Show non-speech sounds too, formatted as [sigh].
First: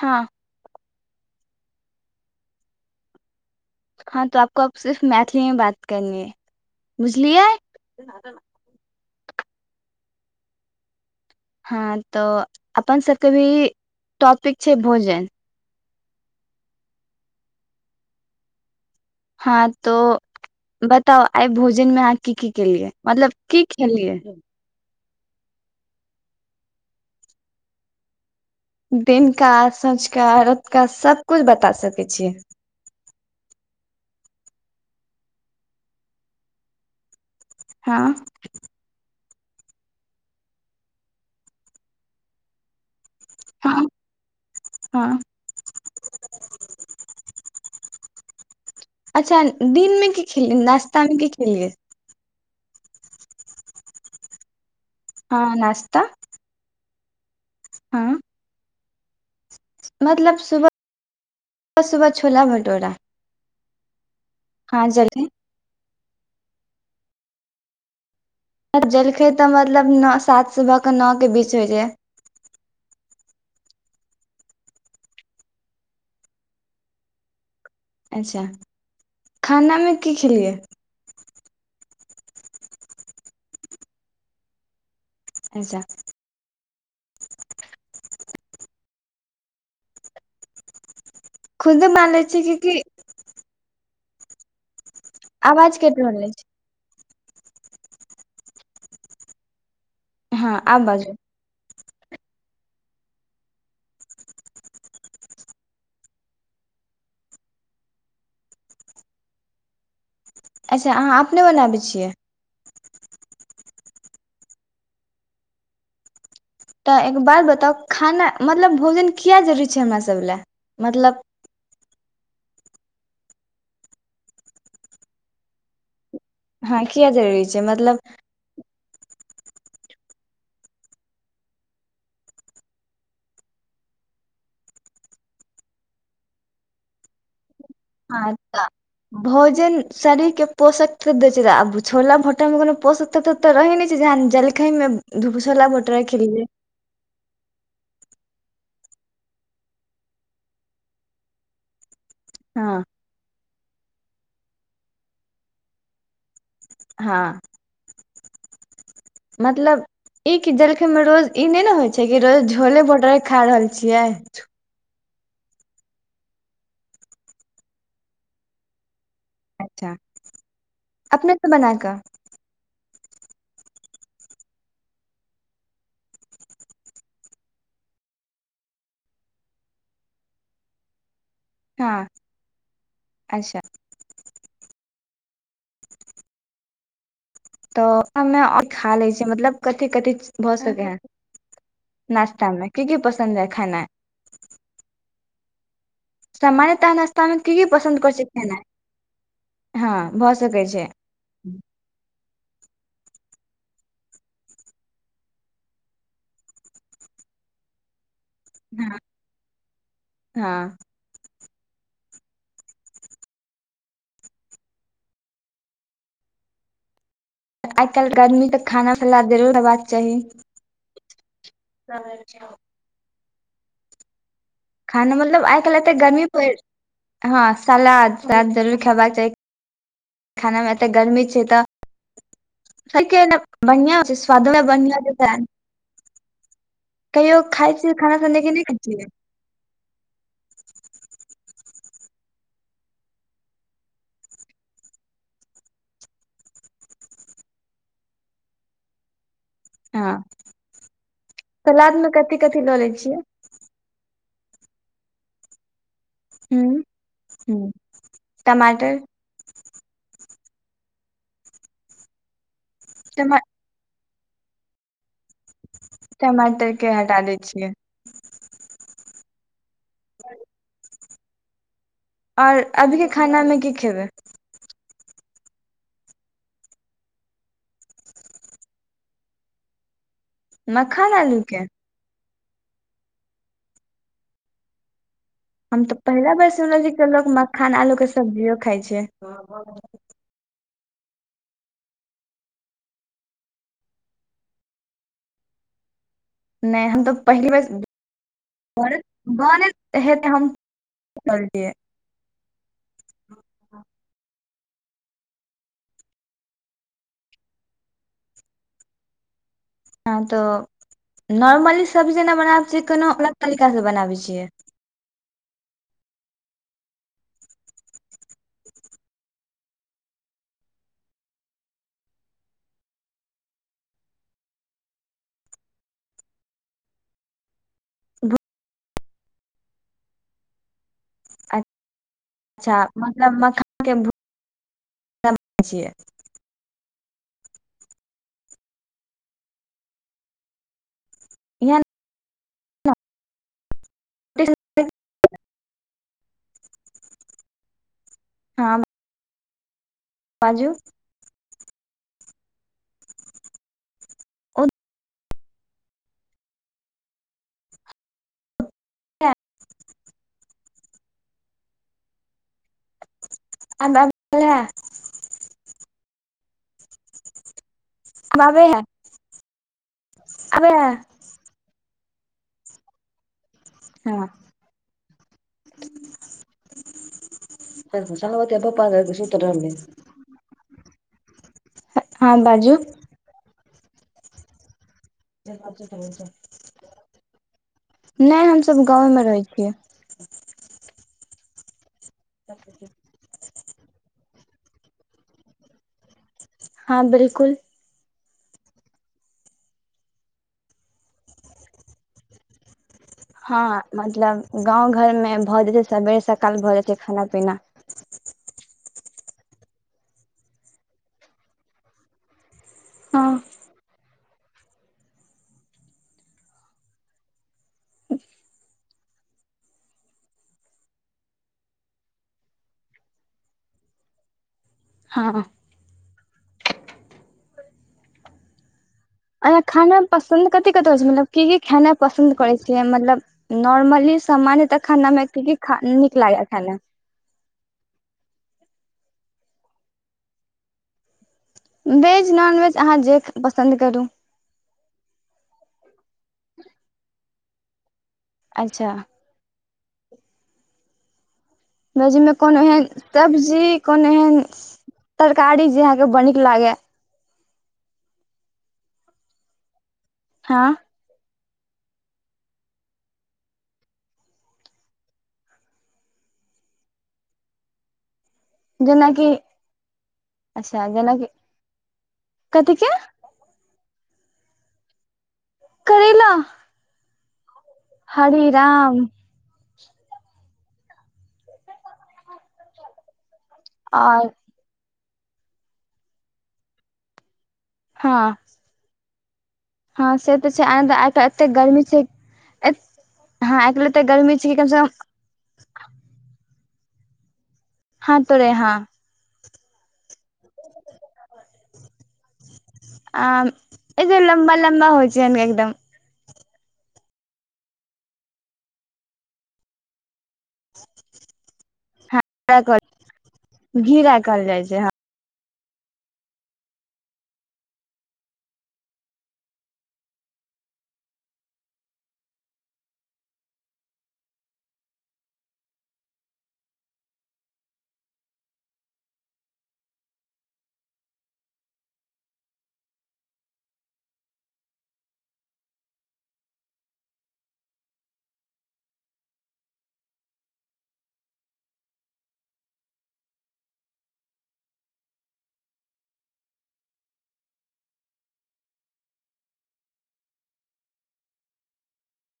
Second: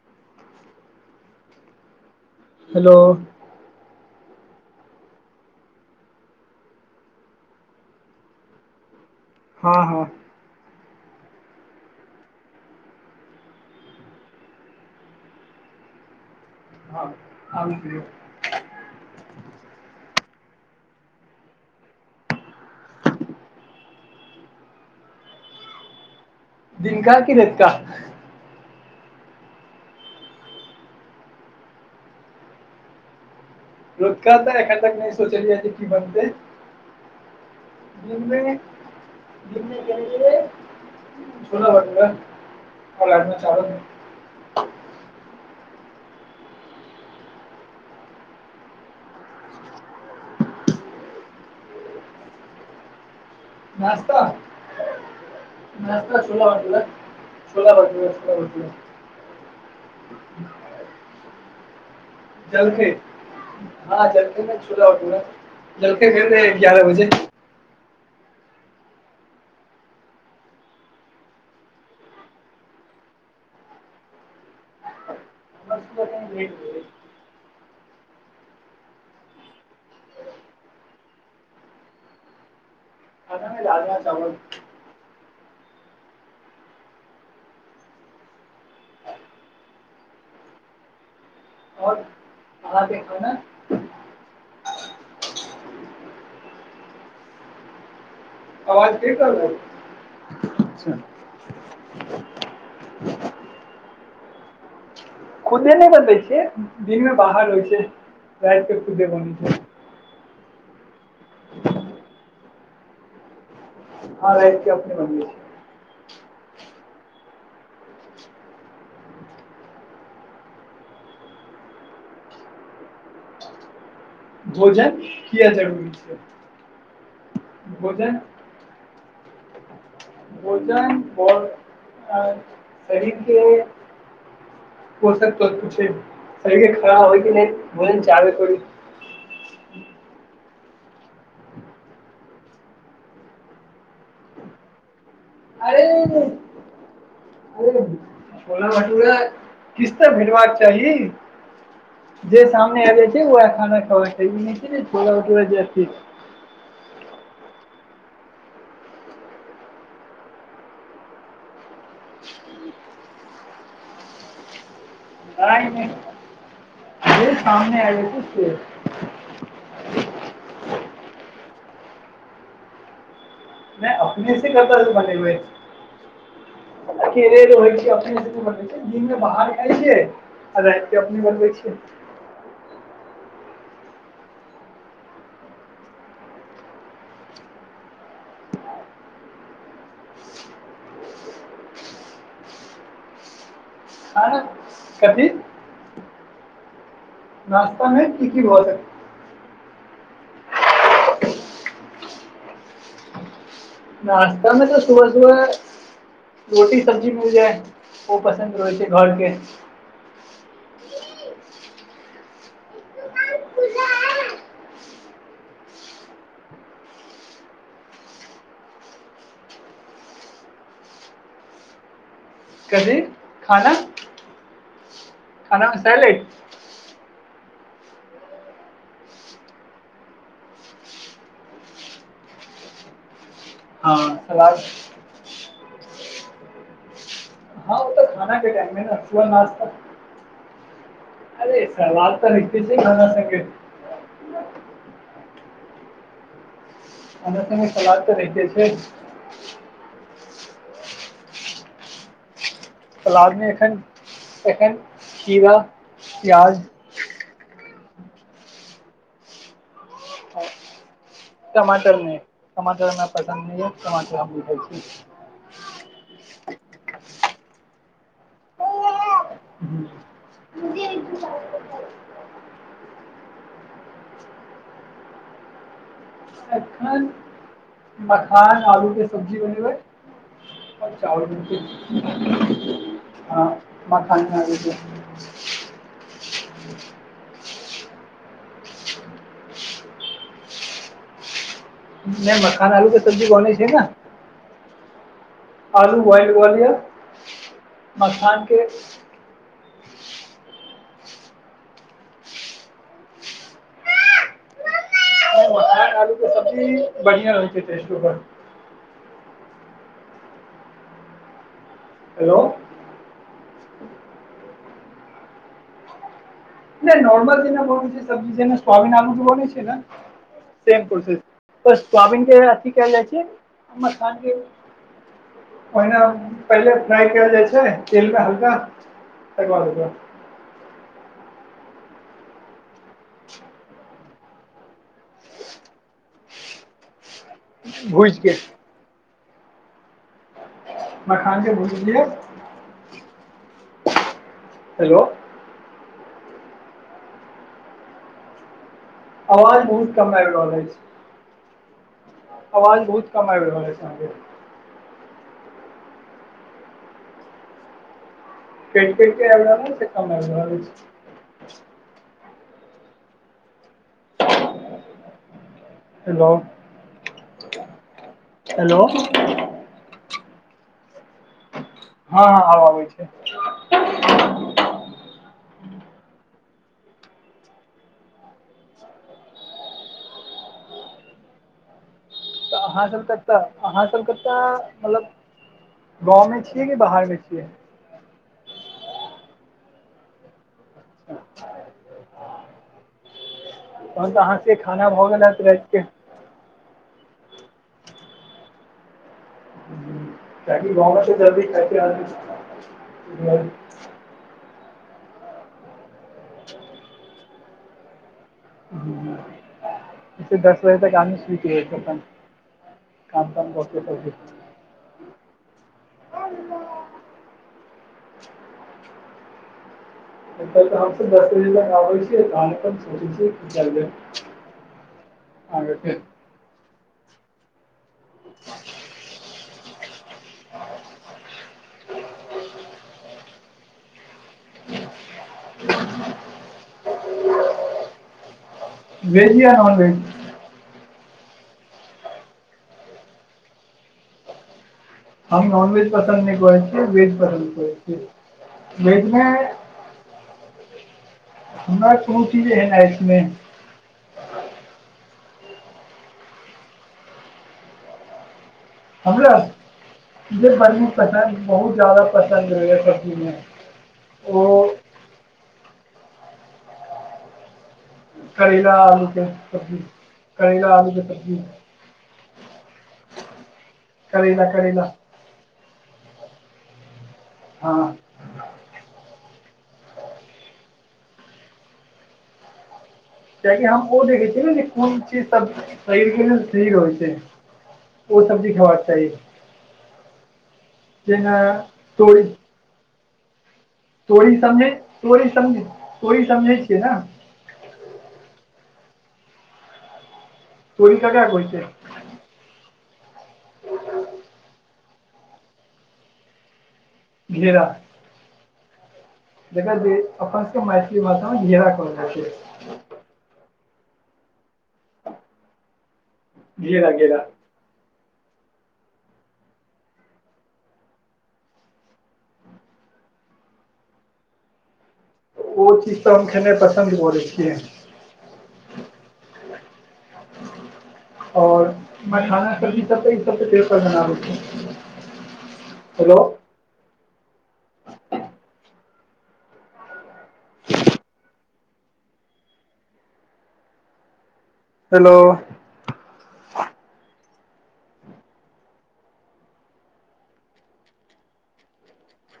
हँ हेलो हँ तऽ आपको अब से मैथिलथीमे बात करनी बुझलियै हँ - हँ हँ तो अपन सब केँ भी टॉपिक छै भोजन [unintelligible] हँ तो बताउ आइ भोजन मे अहाँ की की केलियै मतलब की खेलियै दिनका की राइतका दिनका सँझका रौतुका सब कुछ बता सकै छियै रौतका तऽ एखन तक नहि सोचलिय की बनतै हँ मे-मे [unintelligible] हाँ अच्छा दिनमे की खेलयै नाश्तामे की खेलियै नश्तामे हँ नाश्ता नश्ता छोला भटोरा छोला हँ भटोरा छोला भटोरा मतलब सुबह सुबह छोला जलखै भटूरा हाँ जलखैमे हँ छोला भटोरा जलखै जलखै केने रहियै ग्यारह बजे जेलखै तऽ मतलब नौ सात सुबहके नौऽके बीच होइ या हमरा सुबह कनि भेट होइ अच्छा खानामे की खेलियै खानामे राजमा चावल अच्छा खुदे आओर बनालेब अहाँके कहने आवाज केटि रहलअछि आवाज केटि रहल ऐय हाँ आब बाजू खुदे नहि बनबै छियै दिनमे बाहर रहै छियै रातिक खुदे बनबै छियै अच्छा अहाँ अपने बनाबै छियै हाँ रातिक अपने बनबै छियै तऽ एक बाद बताउ खाना मतलब भोजन किया जरुरी छै हमरा सब लाए मतलब भोजन किया जरुरी छै हाँ किया जरूरी छै मतलब भोजन भोजन आओर आ शरीरके पोषक तत्व छै एहिके खराब होइके नहि आच्छा भोजन शरीरके पोषक तत्व दैय छलाह आब छोला भटोरामे कोनो पोषक तऽ- तऽ रहै नै छै जे जलखैमे छोला अरे भटोरा अरे खेलियै [unintelligible] छोला भटोरा किछ तऽ भेटबाक चाही जे हँ सामने आबि जाइ छै जे ओहा खाना खेबाक चाही ई नै छै जे छोला भटोरा जाह चीज हाँ मतलब ई कि जलखैमे रोज ई नै ने होइ छै की रोज छोले भटोरे खा रहल छियै नहि नहि जे सामने आयब जेतै से अच्छा अपनेसँ बना कऽ नहि अपने सऽ कतहसँ बनेबै देखियौ रातिमे अपने सऽ बनबै छियै दिनमे बाहर खाइ छियै आ राति कऽ अपने बनबै छियै हाँ अच्छा तऽ हमे आओर खा लै छियै मतलब कि कथि कथि भऽ सकै हाऽ नास्तामे कि कि पसन्द अई खाना खाना कथी सामान्यतः नश्तामे की की पसन्द नाश्तामे करैत छै की की भऽ सकै खेनाइ हँ भऽ सकैत छै नाश्ता में तो सुबह सुबह रोटी सब्जी मिल जाए ओ पसन्द रहै छै हँ घरके हँ आइ काल्हिके आदमी तऽ खाना ख् जरूर होेबाक चाही [unintelligible] कथी खाना खाना मतलब आइ काल्हि खानामे एते सैलेड गर्मी प हँ सलाद साद जरूर खेबाक चाही खाना मे एते गर्मी छै तऽ हँ बढ़िआँ छै स्वाद सलाद मे बढ़िआँत डिटेन खाइ हँ ओ छियै तऽ खाना सने कि के नहि खाइ टाइममे न छियै सुबह नश्ता अरे सलाद तऽ हैते छै खाना संगे [unintelligible] सलाद तऽ रहिते छै हँ सलाद मे कथि कथि लऽ लै छियै सलाद मे एखन एखन खीरा हू प्याज हुँ टमाटर टमाटरमे टमाटर हमरा टमा पसन्द नहि ये टमाटर हम नै खाई छी टमाटर के हटा दै छियै हुँ [unintelligible] आओर अभी के खाना मे की खेबै एखन मखान आलू के सब्जी बनेबै और मखान चावल आलू के रोटी हाँ माखन आलू के हम तऽ पहिला बेर सुनले छी लोको मखान आलू के सब्जियो खाइ छै नय मखान आलू के सब्जी बनै छै ने आलू बोइल कऽ लिय नहि हम तऽ पहिली बेर मखान के बने हेत हम [unintelligible] करलियै ह आलू के सब्जी बढ़िआं होइ छै टेस्ट ओकर हँ तऽ नॉर्मली सब्जी जेना हेलो बनाबै छिय कोनो अलग तरीकासँ बनाबै छियै। नहि नोर्मल जेना बनाई छै सब्जी जे सोबीन आलू क बने छै ने शामे प्रोसेस बस सोयाबीन के अथि केल जाइ छै और माखन के ओहिना पहिले फ्राई कयल जाइ छै तेल मे हल्का तैकेबाद अच्छा मतलब मखानके [unintelligible] भुजके मखान के इहे भूजलियै हेलो हँ अवाज बहुत कम आयब रहल अइछ बाजू आवाज बहुत कम आबि रहल अछि आहाके ओ कैट कटके आब रहल ऐच से समझ नै अबै छै [unintelligible] हेलो आबै हेलो। है [unintelligible] हऽ हऽ आब आबै छै। हऽ [inaudible] [unintelligible] बपा सुत रह लै। तऽ बाजू अहाँ सब तऽ तऽ अहाँ सब कऽ तऽ मतलब। गाँव म छियै कि बाहर म छियै। नै हम सब गाँव मे रहै छियै। [unintelligible] तहन तऽ अहाँ से केँ खाना भऽ गेल हैत राइत केँ हँ बिल्कुल। [unintelligible] हँ मतलब गाँव घर में भऽ जाइ छै सबेर सकाल भऽ जाइ छै खाना पीना। [inaudible] से दस बजे तक आदमी सुत रहै छै अपन। हँ काम ताम कऽ केँ एत तऽ हम सब दस बजे तक आबै छियै तऽ सोचै छियै की करबै हऽ अच्छ ठीक [unintelligible] अहाँ खाना पसन्द कथी कत स भैलै की की खैनै पसन्द करै छियै मतलब। नॉर्मली सामान्य तऽ खाना म की की नीक लागै खै में [unintelligible] वेज या नॉन वेज। वेज नॉनवेज अहाँ जे पसन्द करू। हम नॉन वेज पसन्द नै करै छियै वेज पसन्द करै छियै अच्छा वेज में वेज में चीज कोनो एहन एहेन अछि नहि सब्जी कोनो एहेन तरकारी जे यहाँ केँ बड़ निक लागे है हमरा [inaudible] जे हँ बनी पसन्द बहुत ज्यादा पसन्द रहे यऽ सब्जी में [inaudible] ओ। करैला आलू केँ जेनाकि सब्जी [inaudible] करेला अच्छा आलू कऽ जेनाकि सब्जी। कथी केँ करैला करैला करैेला हऽ हरि राम। किया कि हम ओ देखै आओर छियै न जे कोन चीज सब शरीर केँ ठीक होइ छै। ओ हँ सब्जी खैबा चाही। हँ से तऽ छै आइ [unintelligible] जेना एते गर्मी छै तोरी हँ आइ एते गर्मी तोरी छै कि कम समझै से कम तोरी समझ तोरी समझै छिय न। हँ तोरे हँ। [unintelligible] तोरी केकरा कहै छै। आ एजे लम्बा लम्बा होइ छै हन एकदम। घेरा। जेकरा जे अपन सब केँ मैथिली भाषा में घेरा कहल जाइ छै। [unintelligible] घिरा कहल जाइ छै हऽ। घेरा घेरा ओ चीज तऽ हम खेना पसन्द कऽ लिए छियै। और मै खाना कऽ भी [unintelligible] हेलो [unintelligible] हेलो